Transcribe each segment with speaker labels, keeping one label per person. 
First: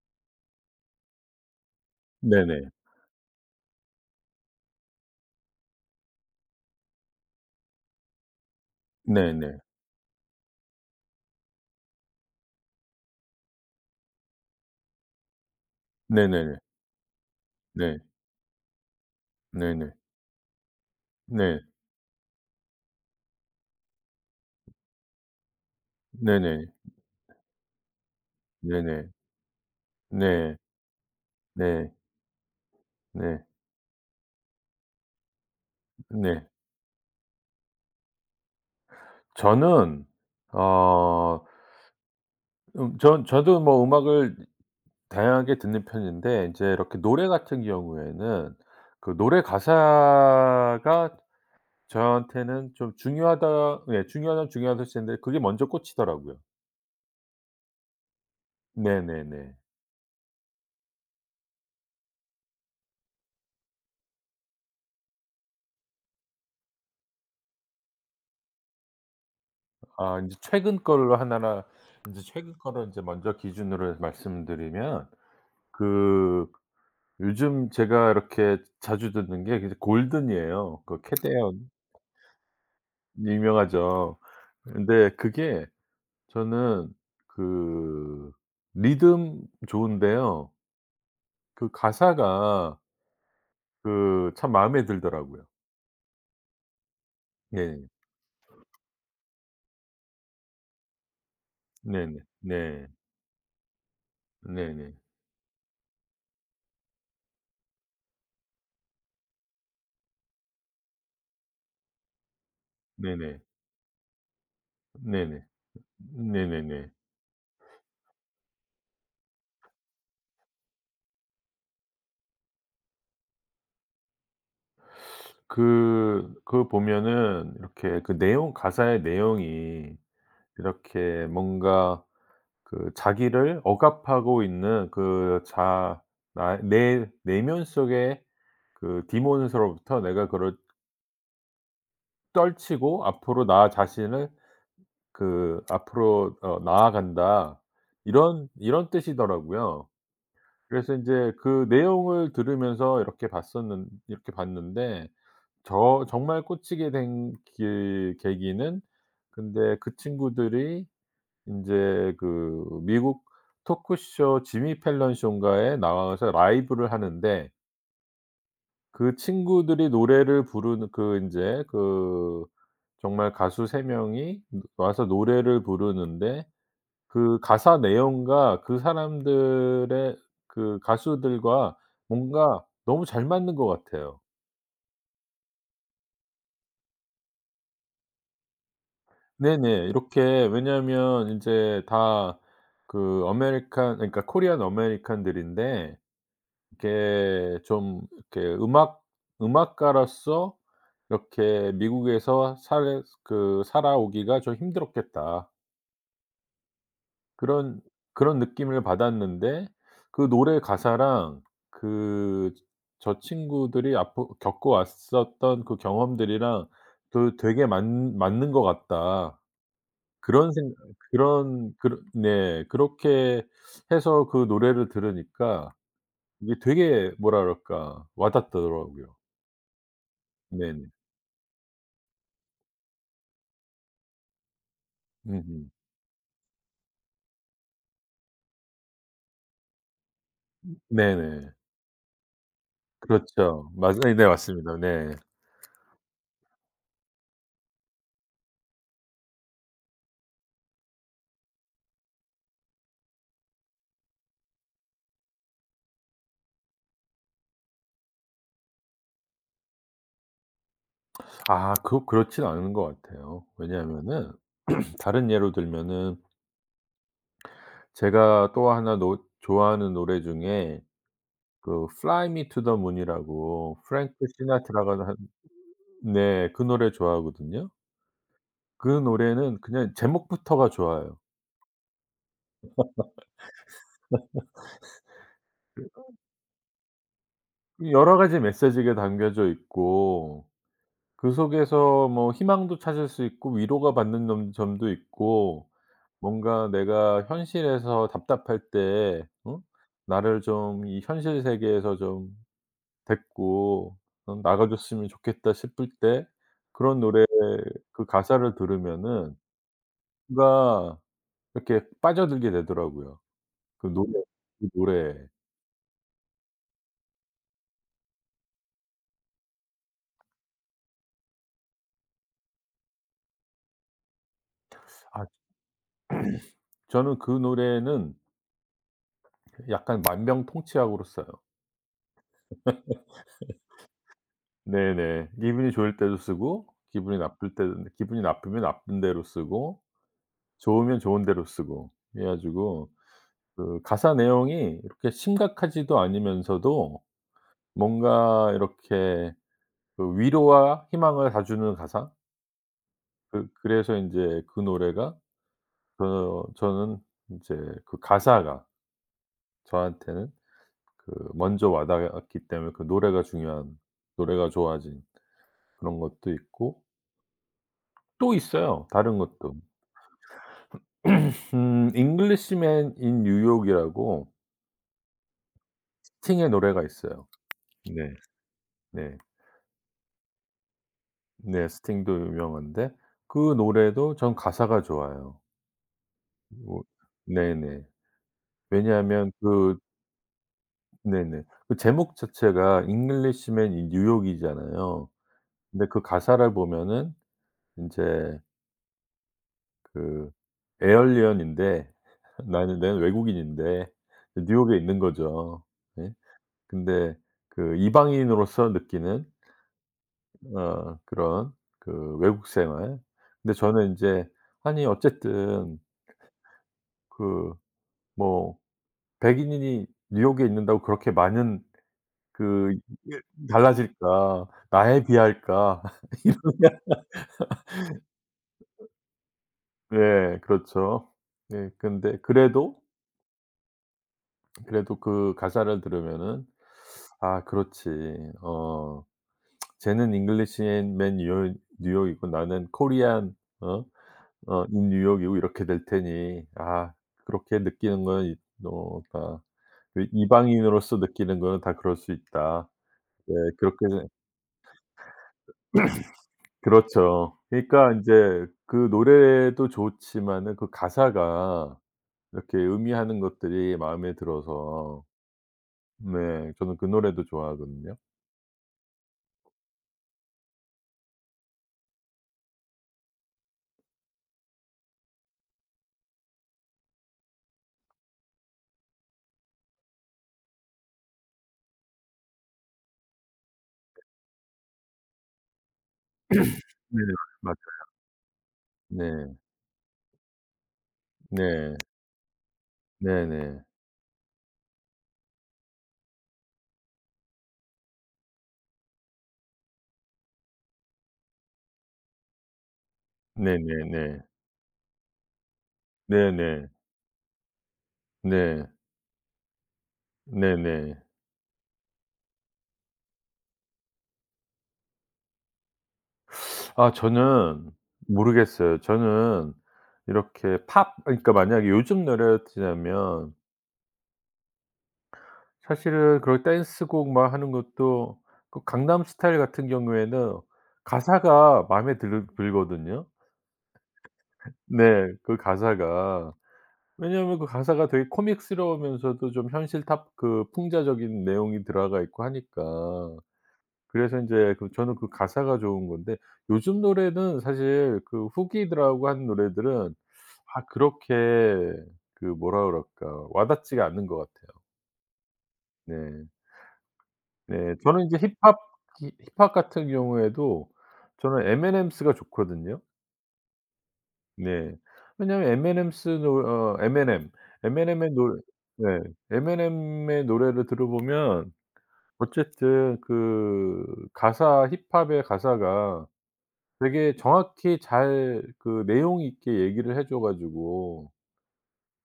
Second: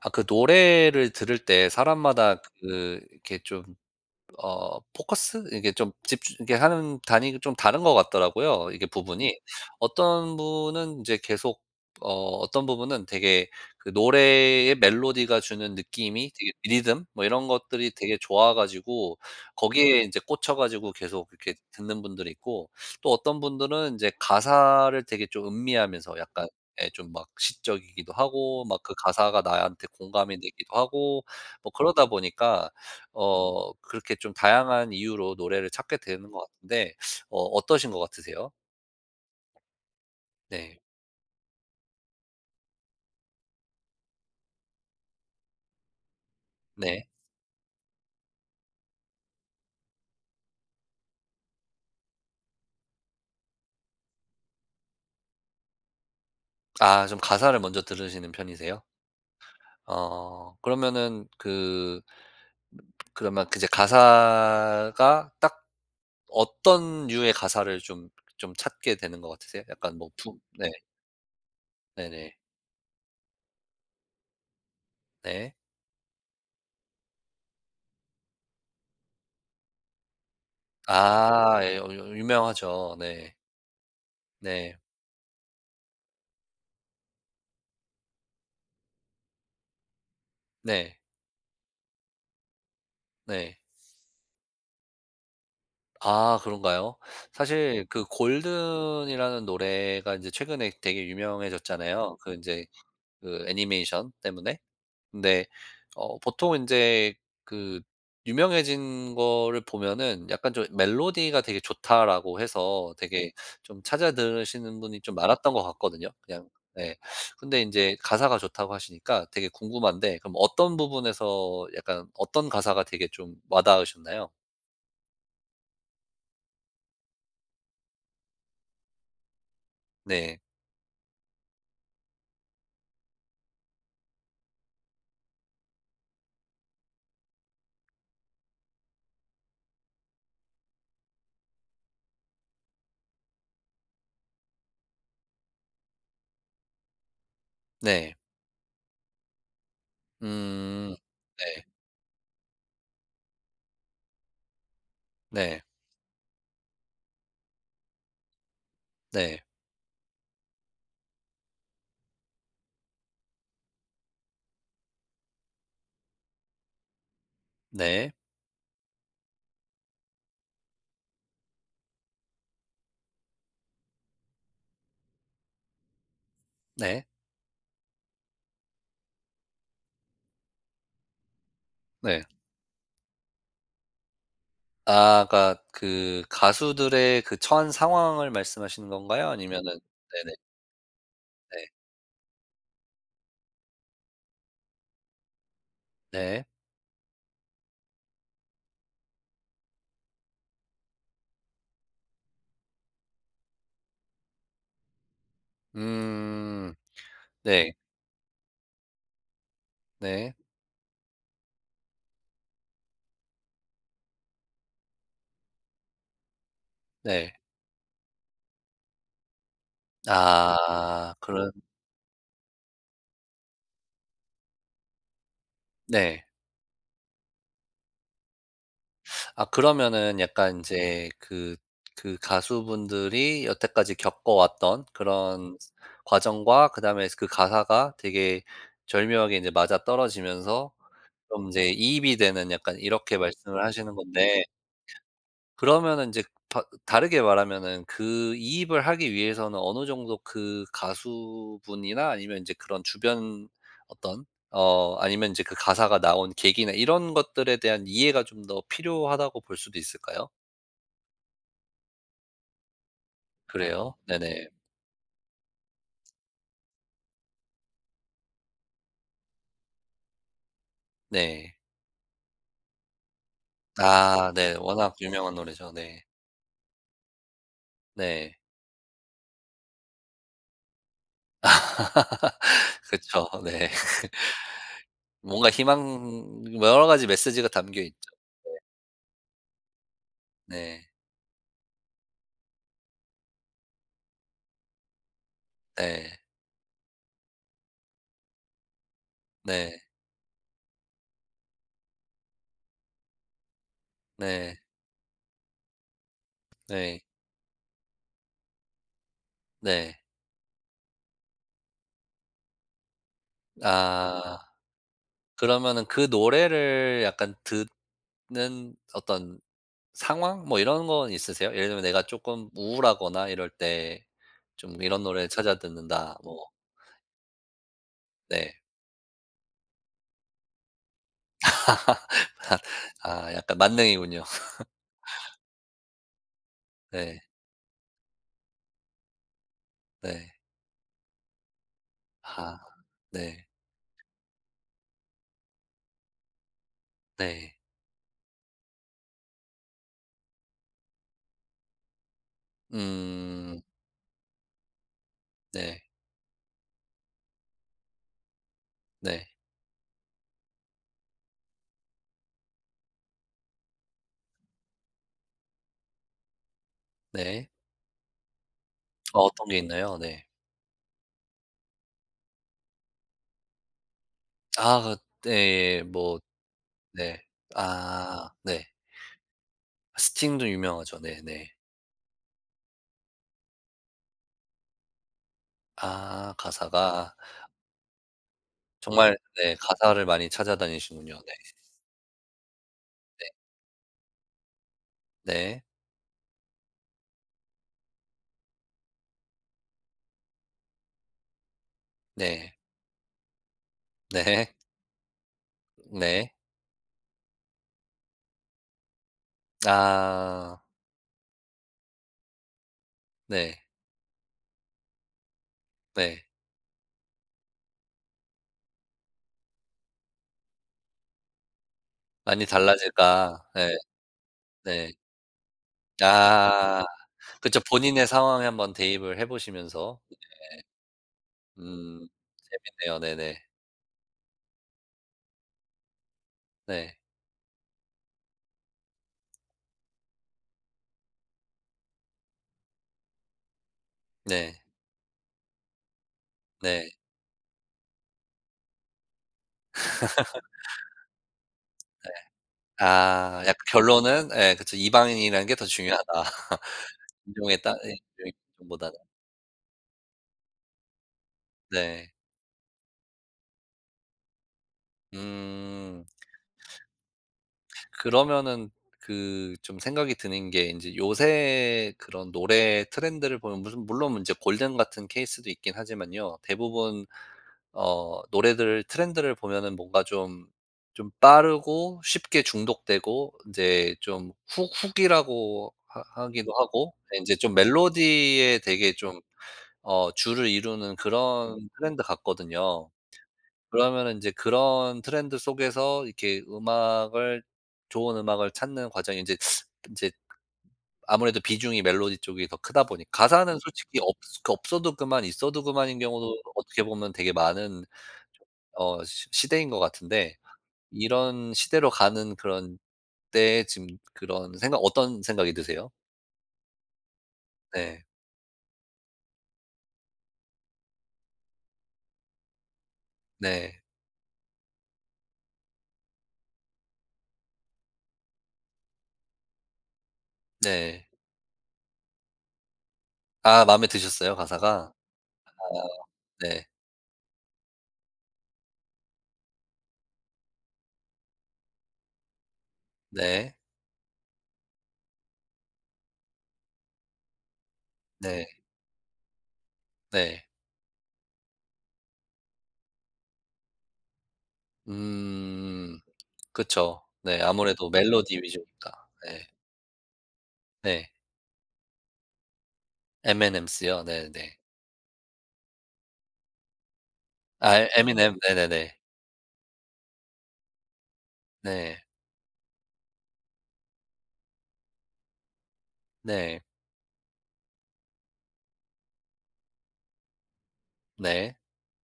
Speaker 1: 아 그 노래를 들을 때 사람마다
Speaker 2: 네네.
Speaker 1: 그 이렇게 좀 포커스 이게 좀 집중 이게 하는 단위가 좀 다른 것 같더라고요, 이게 부분이.
Speaker 2: 네네.
Speaker 1: 어떤 분은 인제 계속 어. 어떤 부분은 되게 그 노래의 멜로디가 주는 느낌이 되게
Speaker 2: 네네네.
Speaker 1: 리듬 뭐 이런 것들이
Speaker 2: 네.
Speaker 1: 되게 좋아 가지고
Speaker 2: 네네.
Speaker 1: 거기에 인제 꽂혀 가지고 계속 이렇게
Speaker 2: 네.
Speaker 1: 듣는 분들이 있고 또 어떤 분들은 인제 가사를 되게 좀 음미하면서 약간
Speaker 2: 네네.
Speaker 1: 예 좀 막 시적이기도 하고 막 그
Speaker 2: 네네.
Speaker 1: 가사가 나한테 공감이
Speaker 2: 네.
Speaker 1: 되기도 하고 뭐
Speaker 2: 네.
Speaker 1: 그러다 보니까
Speaker 2: 네.
Speaker 1: 그렇게 좀 다양한 이유로 노래를 찾게 되는 것
Speaker 2: 네.
Speaker 1: 같은데 어떠신 것 같으세요?
Speaker 2: 저는
Speaker 1: 네.
Speaker 2: 어 전 저도 뭐 음악을 다양하게 듣는 편인데 인제 이렇게
Speaker 1: 네.
Speaker 2: 노래 같은 경우에는 그 노래 가사가 저한테는 좀 중요하다, 예 중요하다면 중요하다 치는데, 그게 먼저 꽂히더라고요.
Speaker 1: 아, 좀 가사를 먼저 들으시는 편이세요?
Speaker 2: 네네네.
Speaker 1: 그러면은 그, 그러면 그 이제 가사가 딱 어떤 류의 가사를 좀 찾게 되는 것 같으세요? 약간 뭐
Speaker 2: 아
Speaker 1: 부
Speaker 2: 인제
Speaker 1: 네.
Speaker 2: 최근 걸로 하나나 인제
Speaker 1: 네네.
Speaker 2: 최근 거를 인제 먼저 기준으로 말씀드리면,
Speaker 1: 네. 네.
Speaker 2: 그 요즘 제가 이렇게 자주 듣는 게 이제 골든이에요. 그
Speaker 1: 아
Speaker 2: 캐대언.
Speaker 1: 예. 어 유 유명하죠. 네.
Speaker 2: 유명하죠.
Speaker 1: 네.
Speaker 2: 근데 그게 저는 그 리듬 좋은데요.
Speaker 1: 네.
Speaker 2: 그 가사가
Speaker 1: 네.
Speaker 2: 그 참 마음에 들더라고요.
Speaker 1: 아 그런가요?
Speaker 2: 네.
Speaker 1: 사실 그 골든이라는 노래가 이제 최근에 되게 유명해졌잖아요,
Speaker 2: 네네.
Speaker 1: 그 이제
Speaker 2: 네.
Speaker 1: 그 애니메이션 때문에.
Speaker 2: 네네.
Speaker 1: 근데 보통 이제 그 유명해진 거를 보면은 약간 좀 '멜로디가 되게 좋다.'라고 해서 되게
Speaker 2: 네네.
Speaker 1: 좀 찾아 들으시는 분이 좀
Speaker 2: 네네.
Speaker 1: 많았던 것 같거든요, 그냥.
Speaker 2: 네네네.
Speaker 1: 네. 근데 이제 가사가 좋다고 하시니까 되게 궁금한데 그럼 어떤 부분에서 약간 어떤 가사가 되게 좀 와 닿으셨나요?
Speaker 2: 그 그 보면은 이렇게 그 내용 가사의 내용이
Speaker 1: 네.
Speaker 2: 이렇게 뭔가 그 자기를 억압하고 있는 그 자 나 내 내면 속의 그 디몬으로부터 내가 그걸 떨치고 앞으로 나 자신을 그 앞으로 나아간다,
Speaker 1: 네.
Speaker 2: 이런 뜻이더라고요. 그래서
Speaker 1: 음.
Speaker 2: 인제
Speaker 1: 네.
Speaker 2: 그 내용을 들으면서 이렇게 봤었는 이렇게 봤는데,
Speaker 1: 네.
Speaker 2: 저 정말 꽂히게 된 게 계기는,
Speaker 1: 네.
Speaker 2: 근데 그 친구들이 인제 그 미국 토크쇼 지미 펠런 쇼인가에 나와서 라이브를 하는데,
Speaker 1: 네.
Speaker 2: 그 친구들이 노래를 부르는 그 인제 그 정말 가수 3 명이 와서 노래를 부르는데
Speaker 1: 네.
Speaker 2: 그 가사 내용과 그 사람들의 그 가수들과
Speaker 1: 네.
Speaker 2: 뭔가 너무 잘 맞는 것 같아요.
Speaker 1: 아 그러니까 그 가수들의 그 처한 상황을 말씀하시는 건가요? 아니면은
Speaker 2: 네네.
Speaker 1: 네네.
Speaker 2: 이렇게 왜냐하면
Speaker 1: 네.
Speaker 2: 인제 다 그 아메리칸 그러니까 코리안 아메리칸들인데
Speaker 1: 네.
Speaker 2: 이렇게 좀 이렇게 음악 음악가로서 이렇게 '미국에서 살 그 살아오기가 좀 힘들었겠다.'
Speaker 1: 음. 네.
Speaker 2: 그런 그런 느낌을 받았는데, 그
Speaker 1: 네.
Speaker 2: 노래 가사랑 그 저 친구들이 앞으 겪어왔었던 그 경험들이랑
Speaker 1: 네.
Speaker 2: 그 되게 맞 '맞는 것 같다.' 그런 생
Speaker 1: 아 그런
Speaker 2: 그런 그런, 네 그렇게 해서 그 노래를 들으니까
Speaker 1: 네.
Speaker 2: 이게 되게 뭐라 그럴까 와 닿더라고요.
Speaker 1: 아 그러면은 약간
Speaker 2: 네네.
Speaker 1: 인제 그, 그 가수분들이 여태까지 겪어왔던 그런
Speaker 2: 음음.
Speaker 1: 과정과 그다음에 그 가사가 되게 절묘하게 인제 맞아떨어지면서 좀 이
Speaker 2: 네네.
Speaker 1: 제 이입이 되는 약간 이렇게 말씀을
Speaker 2: 그렇죠.
Speaker 1: 하시는
Speaker 2: 맞아네
Speaker 1: 건데
Speaker 2: 맞습니다. 네.
Speaker 1: 그러면은 이제 바 다르게 말하면은 그 이입을 하기 위해서는 어느 정도 그 가수분이나 아니면 인제 그런 주변 어떤 아니면 인제 그 가사가 나온 계기나 이런 것들에 대한 이해가 좀 더 필요하다고 볼 수도 있을까요?
Speaker 2: 아 그 그렇진 않은 것 같아요.
Speaker 1: 그래요?
Speaker 2: 왜냐하면은
Speaker 1: 네네.
Speaker 2: 다른 예로 들면은 제가 또 하나 노 좋아하는 노래 중에
Speaker 1: 네.
Speaker 2: 그 Fly Me to the Moon이라고, 프랭크
Speaker 1: 아 네. 워낙
Speaker 2: 시나트라가 한.
Speaker 1: 유명한 노래죠. 네.
Speaker 2: 네 그 노래 좋아하거든요.
Speaker 1: 네.
Speaker 2: 그 노래는 그냥 제목부터가 좋아요.
Speaker 1: 그쵸. 네. 뭔가 희망 여러 가지 메시지가 담겨 있죠.
Speaker 2: 여러 가지 메시지가 담겨져 있고,
Speaker 1: 네.
Speaker 2: 그 속에서 뭐 희망도 찾을 수 있고 위로가 받는 점 점도 있고
Speaker 1: 네.
Speaker 2: 뭔가 내가 현실에서 답답할 때, 응?
Speaker 1: 네.
Speaker 2: 나를 좀 이 현실 세계에서 좀 데리고
Speaker 1: 네.
Speaker 2: 나가 줬으면 좋겠다 싶을 때 그런
Speaker 1: 네.
Speaker 2: 노래, 그 가사를 들으면은
Speaker 1: 네.
Speaker 2: 뭔가 이렇게 빠져들게 되더라고요. 그 노래,
Speaker 1: 아
Speaker 2: 그 노래에.
Speaker 1: 그러면은 그 노래를 약간 듣는 어떤 상황 뭐 이런 건 있으세요? 예를 들면 내가 쪼끔 우울하거나 이럴 때 좀 이런
Speaker 2: 아
Speaker 1: 노래를 찾아 듣는다 뭐
Speaker 2: 저는 그 노래는
Speaker 1: 네.
Speaker 2: 약간 만병통치약으로 써요.
Speaker 1: 아 약간 만능이군요.
Speaker 2: 네네. 기분이 좋을 때도 쓰고 기분이
Speaker 1: 네.
Speaker 2: 나쁠 때도, 기분이 나쁘면 나쁜 대로 쓰고
Speaker 1: 네.
Speaker 2: 좋으면 좋은 대로 쓰고. 그래
Speaker 1: 아
Speaker 2: 가지고
Speaker 1: 네.
Speaker 2: 그 가사 내용이 이렇게 심각하지도 않으면서도
Speaker 1: 네.
Speaker 2: 뭔가 이렇게 그 위로와 희망을 다 주는 가사? 그
Speaker 1: 음
Speaker 2: 그래서 인제 그 노래가,
Speaker 1: 네.
Speaker 2: 저 저는 인제 그 가사가
Speaker 1: 네.
Speaker 2: 저한테는 그 먼저 와 닿았기 때문에 그 노래가 중요한, 노래가 좋아진 그런 것도 있고.
Speaker 1: 네.
Speaker 2: 또 있어요, 다른
Speaker 1: 어떤
Speaker 2: 것도.
Speaker 1: 게 있나요? 네.
Speaker 2: Englishman in New York이라고
Speaker 1: 아 그 예예. 뭐
Speaker 2: 스팅의 노래가
Speaker 1: 네.
Speaker 2: 있어요. 네.
Speaker 1: 아 네.
Speaker 2: 네.
Speaker 1: 스팅도 유명하죠. 네네.
Speaker 2: 네. 스팅도 유명한데 그 노래도 전 가사가 좋아요.
Speaker 1: 아
Speaker 2: 뭐
Speaker 1: 가사가.
Speaker 2: 네네.
Speaker 1: 정말
Speaker 2: 왜냐하면
Speaker 1: 네
Speaker 2: 그
Speaker 1: 가사를 많이 찾아다니시군요. 네.
Speaker 2: 네네. 그 제목 자체가 잉글리시맨 인 뉴욕이잖아요.
Speaker 1: 네.
Speaker 2: 근데 그 가사를 보면은 인제 그 에얼리언인데
Speaker 1: 네.
Speaker 2: 나는 외국인인데
Speaker 1: 네.
Speaker 2: 뉴욕에 있는 거죠. 예.
Speaker 1: 네.
Speaker 2: 근데 그 이방인으로서 느끼는
Speaker 1: 아
Speaker 2: 그런 그 외국 생활. 근데
Speaker 1: 네.
Speaker 2: 저는 인제 아니 어쨌든
Speaker 1: 네.
Speaker 2: 그 뭐 백인인이 뉴욕에 있는다고 그렇게 많은
Speaker 1: '많이
Speaker 2: 그 이게
Speaker 1: 달라질까.' 네.
Speaker 2: 달라질까?
Speaker 1: 네.
Speaker 2: 나에 비할까? 이런,
Speaker 1: 아 그쵸. 본인의 상황에 한번 대입을 해 보시면서
Speaker 2: 네 그렇죠. 예
Speaker 1: 음
Speaker 2: 근데 그래도,
Speaker 1: 재밌네요. 네네.
Speaker 2: 그래도 그 가사를 들으면은
Speaker 1: 네.
Speaker 2: '아 그렇지. 어 쟤는 English n 뉴욕 뉴욕이고 나는 Korean 어
Speaker 1: 네.
Speaker 2: i 뉴욕이고 이렇게 될 테니.
Speaker 1: 네.
Speaker 2: 아 그렇게 느끼는 건 이 어다 그 이방인으로서 느끼는 거는 다 그럴 수 있다.' 네
Speaker 1: 아 약간
Speaker 2: 그렇게,
Speaker 1: 결론은 예 그쵸. '이방인이라는 게 더 중요하다.'
Speaker 2: 그렇죠.
Speaker 1: 인종에 따
Speaker 2: 그러니까
Speaker 1: 예
Speaker 2: 인제 그
Speaker 1: 인종보다는.
Speaker 2: 노래도 좋지만은 그 가사가
Speaker 1: 네.
Speaker 2: 이렇게 의미하는 것들이 마음에 들어서,
Speaker 1: 음.
Speaker 2: 네 저는 그 노래도 좋아하거든요.
Speaker 1: 그러면은 그 좀 생각이 드는 게 이제 요새 그런 노래 트렌드를 보면 무슨 물론 이제 골든 같은 케이스도 있긴 하지만요. 대부분 노래들 트렌드를 보면은 뭔가 좀 빠르고 쉽게 중독되고 이제 좀 훅 훅이라고 하 하기도 하고
Speaker 2: 네.
Speaker 1: 이제 좀
Speaker 2: 맞아요.
Speaker 1: 멜로디에 되게 좀
Speaker 2: 네.
Speaker 1: 주를 이루는 그런
Speaker 2: 네.
Speaker 1: 트렌드 같거든요.
Speaker 2: 네네.
Speaker 1: 그러면은 이제 그런 트렌드 속에서 이렇게 음악을 좋은 음악을 찾는 과정이 인제 인제 아무래도 비중이 멜로디 쪽이 더 크다 보니 가사는 솔직히 없
Speaker 2: 네네네.
Speaker 1: 그 없어도 그만 있어도 그만인 경우도
Speaker 2: 네네.
Speaker 1: 어떻게 보면 되게 많은
Speaker 2: 네.
Speaker 1: 어 시 시대인 것 같은데
Speaker 2: 네네.
Speaker 1: 이런 시대로 가는 그런 때에 지금 그런 생각 어떤 생각이 드세요?
Speaker 2: 아 저는
Speaker 1: 네.
Speaker 2: 모르겠어요. 저는 이렇게 팝, 그러니까 만약에 요즘 노래였으면
Speaker 1: 네.
Speaker 2: 사실은 그런 댄스곡 막 하는 것도. 그 강남 스타일 같은 경우에는
Speaker 1: 네.
Speaker 2: 가사가 마음에 들 들거든요.
Speaker 1: 아 마음에 드셨어요 가사가?
Speaker 2: 네. 그
Speaker 1: 아
Speaker 2: 가사가.
Speaker 1: 네.
Speaker 2: 왜냐하면 그 가사가 되게 코믹스러우면서도 좀 현실 탑 그 풍자적인 내용이 들어가 있고 하니까.
Speaker 1: 네.
Speaker 2: 그래서 인제 그 저는 그 가사가 좋은 건데 요즘 노래는 사실 그
Speaker 1: 네.
Speaker 2: 후기들하고 한 노래들은
Speaker 1: 네.
Speaker 2: 아 그렇게 그 뭐라 그럴까 와닿지가 않는 것 같아요.
Speaker 1: 음.
Speaker 2: 네.
Speaker 1: 그쵸. 네. 네.
Speaker 2: 네.
Speaker 1: 아무래도
Speaker 2: 저는 이제
Speaker 1: 멜로디
Speaker 2: 힙합,
Speaker 1: 위주니까.
Speaker 2: 히
Speaker 1: 네.
Speaker 2: 힙합 같은 경우에도
Speaker 1: 네.
Speaker 2: 저는 m m s 가 좋거든요.
Speaker 1: M&M's요. 네네.
Speaker 2: 네. 왜냐하면 m m 넴노어에 M
Speaker 1: 아
Speaker 2: M 에
Speaker 1: m
Speaker 2: 의
Speaker 1: m
Speaker 2: 노래.
Speaker 1: 네네네.
Speaker 2: 네. M 미의 노래를 들어보면
Speaker 1: 네.
Speaker 2: 어쨌든 그 가사 힙합의 가사가
Speaker 1: 네.
Speaker 2: 되게 정확히 잘 그 내용 있게 얘기를 해줘 가지고
Speaker 1: 네.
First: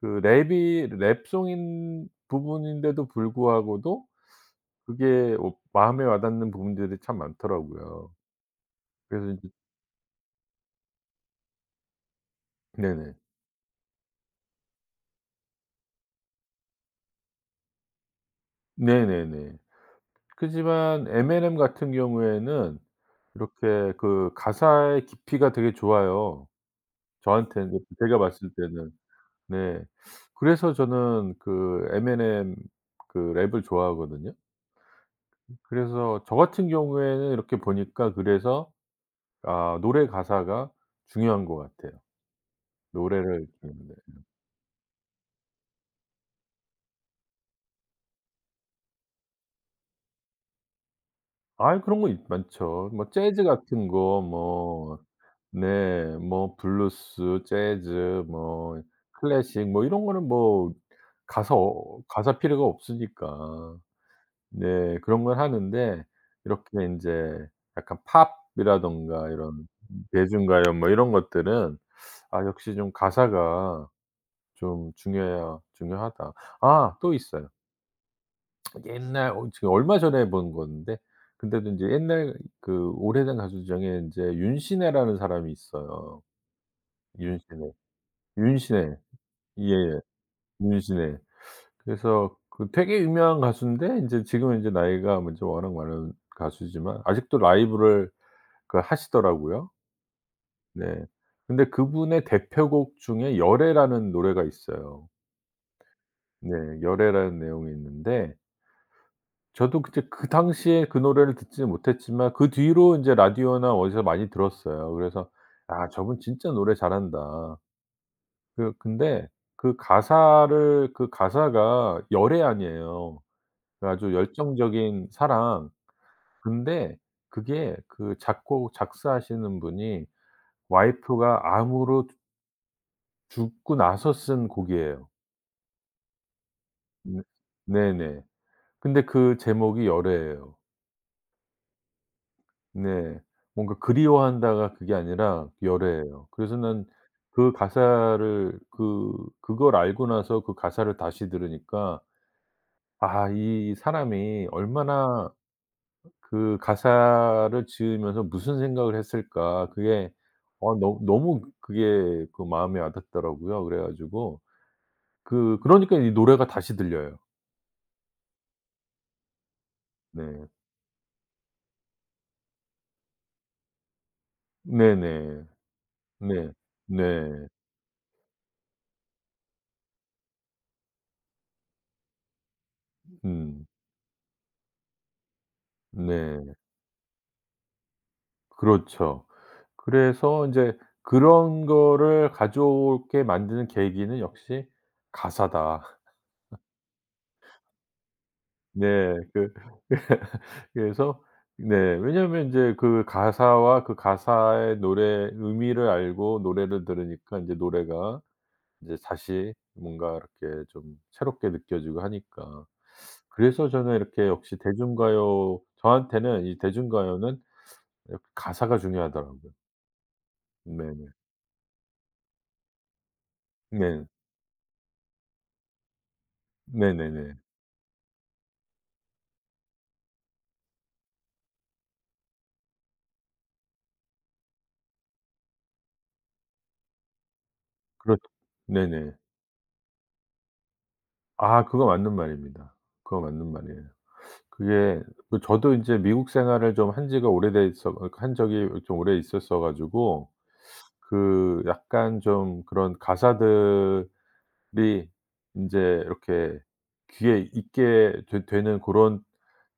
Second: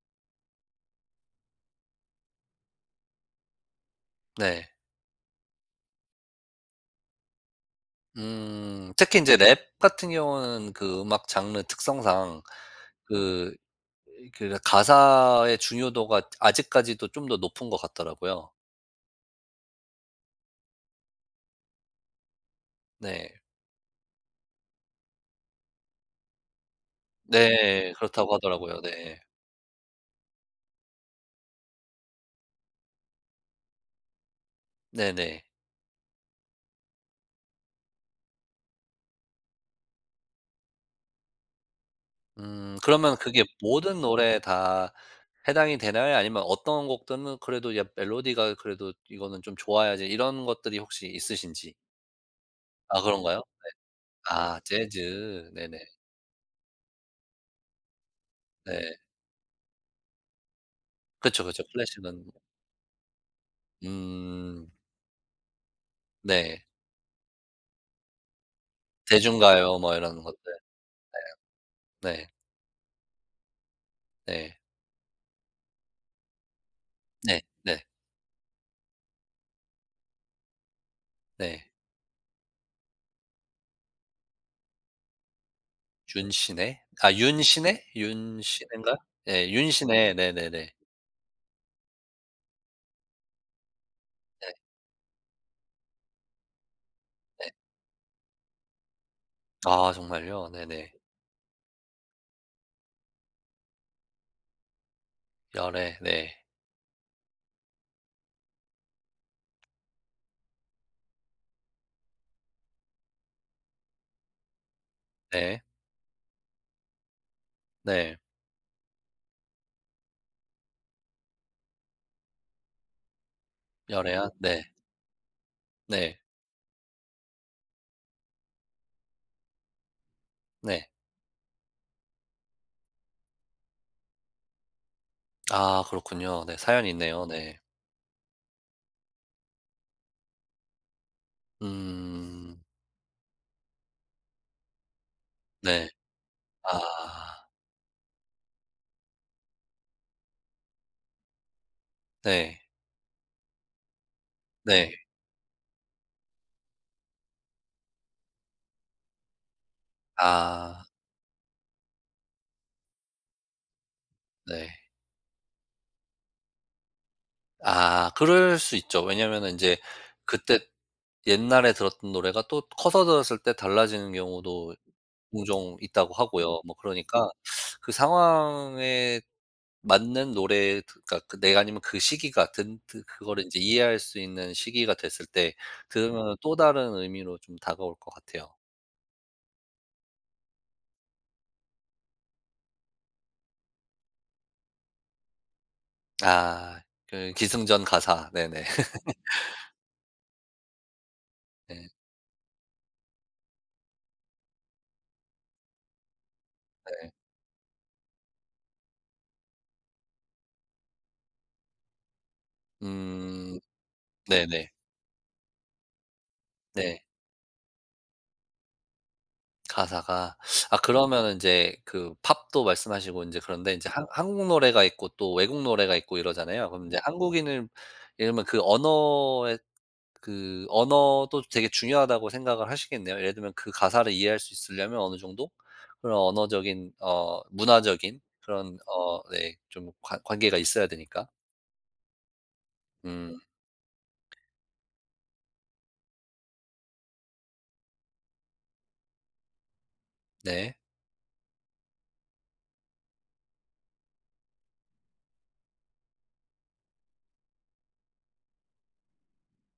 Speaker 2: 그 랩이 랩송인 부분인데도 불구하고도
Speaker 1: 네.
Speaker 2: 그게 마음에 와 닿는 부분들이 참 많더라고요.
Speaker 1: 특히
Speaker 2: 그래서
Speaker 1: 인제
Speaker 2: 이제.
Speaker 1: 랩 같은 경우는 그 음악 장르 특성상
Speaker 2: 네네.
Speaker 1: 그, 그 가사의 중요도가 아직까지도 좀 더 높은 것 같더라고요.
Speaker 2: 네네네. 하지만 M&M 같은 경우에는
Speaker 1: 네.
Speaker 2: 이렇게 그 가사의 깊이가 되게 좋아요. 저한테는,
Speaker 1: 네.
Speaker 2: 제가
Speaker 1: 그렇다고
Speaker 2: 봤을
Speaker 1: 하더라고요.
Speaker 2: 때는.
Speaker 1: 네.
Speaker 2: 네. 그래서 저는 그 M&M 그 랩을 좋아하거든요.
Speaker 1: 네네.
Speaker 2: 그래서 저 같은 경우에는 이렇게 보니까 그래서, 아 노래 가사가 중요한 것 같아요.
Speaker 1: 그러면 그게
Speaker 2: 노래를 듣는데.
Speaker 1: 모든 노래에 다 해당이 되나요? 아니면 어떤 곡들은 그래도 야 멜로디가 그래도 이거는 좀 좋아야지 이런 것들이 혹시 있으신지?
Speaker 2: 아이 그런 거 있 많죠.
Speaker 1: 아
Speaker 2: 뭐
Speaker 1: 그런가요?
Speaker 2: 재즈 같은 거
Speaker 1: 아
Speaker 2: 뭐
Speaker 1: 재즈. 네네.
Speaker 2: 네. 뭐 블루스, 재즈 뭐
Speaker 1: 네.
Speaker 2: 클래식 뭐 이런 거는 뭐
Speaker 1: 그쵸, 그쵸.
Speaker 2: 가서
Speaker 1: 클래식은
Speaker 2: 가사 필요가 없으니까.
Speaker 1: 음
Speaker 2: 네. 그런 걸 하는데
Speaker 1: 네.
Speaker 2: 이렇게 인제 약간 팝이라든가 이런
Speaker 1: 대중가요 뭐 이런 것들.
Speaker 2: 대중가요 뭐 이런 것들은
Speaker 1: 네.
Speaker 2: 아 역시 좀 가사가
Speaker 1: 네.
Speaker 2: 좀 중요해 중요하다. 아 또
Speaker 1: 네.
Speaker 2: 있어요.
Speaker 1: 네.
Speaker 2: 옛날, 지금 얼마 전에 본 건데
Speaker 1: 네.
Speaker 2: 근데도 인제 옛날 그 오래된 가수 중에 인제 윤신혜라는 사람이 있어요.
Speaker 1: 윤신혜? 아
Speaker 2: 윤신혜.
Speaker 1: 윤신혜? 윤신혜인가요?
Speaker 2: 윤신혜.
Speaker 1: 예.
Speaker 2: 예예.
Speaker 1: 윤신혜. 네네네. 네.
Speaker 2: 윤신혜. 그래서 그 되게 유명한 가수인데 인제 지금은 인제 나이가 먼저 워낙 많은 가수지만 아직도 라이브를 그 하시더라고요.
Speaker 1: 아 정말요? 네네.
Speaker 2: 네. 근데 그분의 대표곡 중에 열애라는 노래가 있어요.
Speaker 1: 열애. 네.
Speaker 2: 네. 열애라는 내용이 있는데 저도 그때 그 당시에 그 노래를 듣지는 못했지만 그 뒤로 인제 라디오나 어디서 많이 들었어요. 그래서
Speaker 1: 네.
Speaker 2: '아 저분 진짜 노래 잘한다.'
Speaker 1: 네.
Speaker 2: 그 근데 그 가사를 그 가사가 열애안이에요. 그 아주
Speaker 1: 열애한. 네.
Speaker 2: 열정적인 사랑.
Speaker 1: 네.
Speaker 2: 근데 그게 그 작곡 작사하시는 분이
Speaker 1: 네.
Speaker 2: 와이프가 암으로 죽고 나서 쓴 곡이에요.
Speaker 1: 아 그렇군요. 네. 사연이
Speaker 2: 네.
Speaker 1: 있네요. 네.
Speaker 2: 네네. 근데 그 제목이 열애예요.
Speaker 1: 음.
Speaker 2: 네. 뭔가 그리워한다가 그게 아니라
Speaker 1: 네.
Speaker 2: 열애예요. 그래서
Speaker 1: 아.
Speaker 2: 난 그 가사를 그 그걸 알고 나서 그 가사를 다시 들으니까,
Speaker 1: 네.
Speaker 2: 아 이 사람이
Speaker 1: 네.
Speaker 2: 얼마나 그 가사를 지으면서 무슨 생각을 했을까, 그게
Speaker 1: 아.
Speaker 2: 너 너무 그게 그 마음에 와닿더라고요. 그래 가지고
Speaker 1: 네.
Speaker 2: 그 그러니까 이 노래가 다시 들려요.
Speaker 1: 아 그럴 수 있죠. 왜냐면은 인제
Speaker 2: 네.
Speaker 1: 그때 옛날에 들었던 노래가 또 커서 들었을 때 달라지는 경우도
Speaker 2: 네네.
Speaker 1: 종종 있다고
Speaker 2: 네.
Speaker 1: 하고요. 뭐 그러니까
Speaker 2: 네.
Speaker 1: 그 상황에 맞는 노래 드 그러니까 그 내가 아니면 그 시기가 든 드 그거를 인제
Speaker 2: 음.
Speaker 1: 이해할 수 있는 시기가 됐을 때 들으면은
Speaker 2: 네.
Speaker 1: 또 다른 의미로 좀 다가올 것 같아요.
Speaker 2: 그렇죠. 그래서 인제 '그런 거를 가져오게 만드는 계기는 역시 가사다.'
Speaker 1: 아. 그 기승전 가사. 네네.
Speaker 2: 네. 그 그래서 네.
Speaker 1: 네
Speaker 2: 왜냐하면 인제 그 가사와 그 가사의 노래의 의미를 알고 노래를
Speaker 1: 네.
Speaker 2: 들으니까 인제 노래가 인제 다시 뭔가 이렇게 좀 새롭게 느껴지고 하니까.
Speaker 1: 음.
Speaker 2: 그래서 저는 이렇게 역시
Speaker 1: 네네.
Speaker 2: 대중가요, 저한테는 이
Speaker 1: 네.
Speaker 2: 대중가요는 이렇게 가사가 중요하더라고요.
Speaker 1: 가사가. 아 그러
Speaker 2: 네네.
Speaker 1: 면 이제 그 팝도 말씀하시고 이제 그런데 이제 한
Speaker 2: 네.
Speaker 1: 한국 노래가 있고 또 외국 노래가 있고 이러잖아요. 그럼 이제
Speaker 2: 네네네.
Speaker 1: 한국인은 예를 들면 그 언어의 그 언어도 되게 중요하다고 생각을 하시겠네요. 예를 들면 그 가사를 이해할 수 있으려면 어느 정도 그런 언어적인
Speaker 2: 그렇
Speaker 1: 문화적인 그런
Speaker 2: 네네.
Speaker 1: 어네좀 관 관계가 있어야 되니까.
Speaker 2: 아 그거 맞는 말입니다. 그거
Speaker 1: 음
Speaker 2: 맞는 말이에요. 그게, 그 저도 인제 미국 생활을 좀 한 지가 오래돼 서 한 적이 좀 오래 있었어 가지고
Speaker 1: 네.
Speaker 2: 그 약간 좀 그런 가사들이 인제 이렇게 귀에 익게 되 되는 고런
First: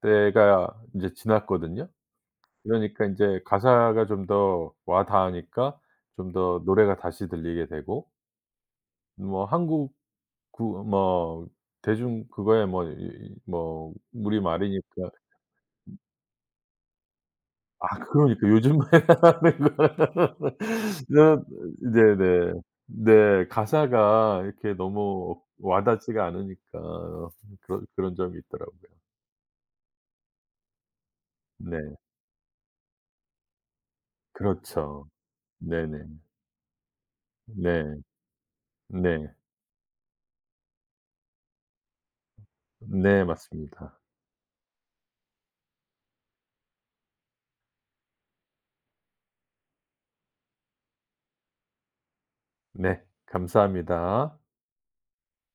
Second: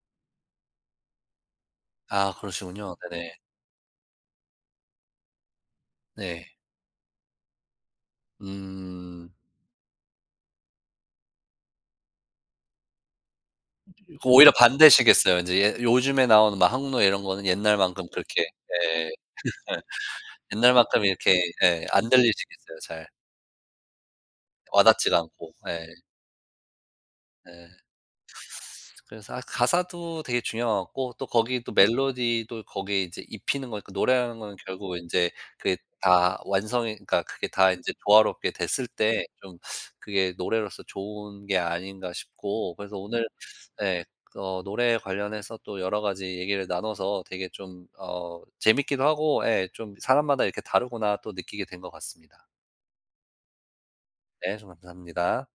Speaker 2: 때가 인제 지났거든요.
Speaker 1: 아 그러시군요.
Speaker 2: 그러니까
Speaker 1: 네네.
Speaker 2: 인제 가사가 좀 더 와 닿으니까 좀
Speaker 1: 네.
Speaker 2: 더 노래가 다시 들리게 되고
Speaker 1: 음. 음
Speaker 2: 뭐 한국 구 뭐 대중 그거야 뭐 이 이
Speaker 1: 그
Speaker 2: 뭐
Speaker 1: 오히려
Speaker 2: 우리말이니까.
Speaker 1: 반대시겠어요. 인제 예 요즘에 나오는 막 항노 이런 거는
Speaker 2: 아
Speaker 1: 옛날만큼 그렇게
Speaker 2: 그러니까 요즘에
Speaker 1: 예. 예.
Speaker 2: 하는 거는
Speaker 1: 옛날만큼 이렇게
Speaker 2: 이런
Speaker 1: 예 안
Speaker 2: 네네.
Speaker 1: 들리시겠어요 잘.
Speaker 2: 네. 가사가 이렇게
Speaker 1: 와 닿지가
Speaker 2: 너무
Speaker 1: 않고. 예.
Speaker 2: 와닿지가 않으니까
Speaker 1: 예.
Speaker 2: 그런 점이 있더라고요.
Speaker 1: 그래서 아 가사도 되게 중요하고 또 거기 또
Speaker 2: 네.
Speaker 1: 멜로디도 거기에 이제 입히는 거니까 노래하는 거는 결국
Speaker 2: 그렇죠.
Speaker 1: 이제 그게
Speaker 2: 네네.
Speaker 1: 다 완성이 그러니까 그게 다 이제
Speaker 2: 네.
Speaker 1: 조화롭게 됐을 때
Speaker 2: 네.
Speaker 1: 좀 그게 노래로서 좋은 게 아닌가 싶고 그래서
Speaker 2: 네
Speaker 1: 오늘
Speaker 2: 맞습니다.
Speaker 1: 예 노래 관련해서 또 여러 가지 얘기를 나눠서 되게 좀 재밌기도 하고 예 좀 사람마다 이렇게 다르구나 또 느끼게 된 것 같습니다.
Speaker 2: 네. 감사합니다.
Speaker 1: 네. 좀 감사합니다.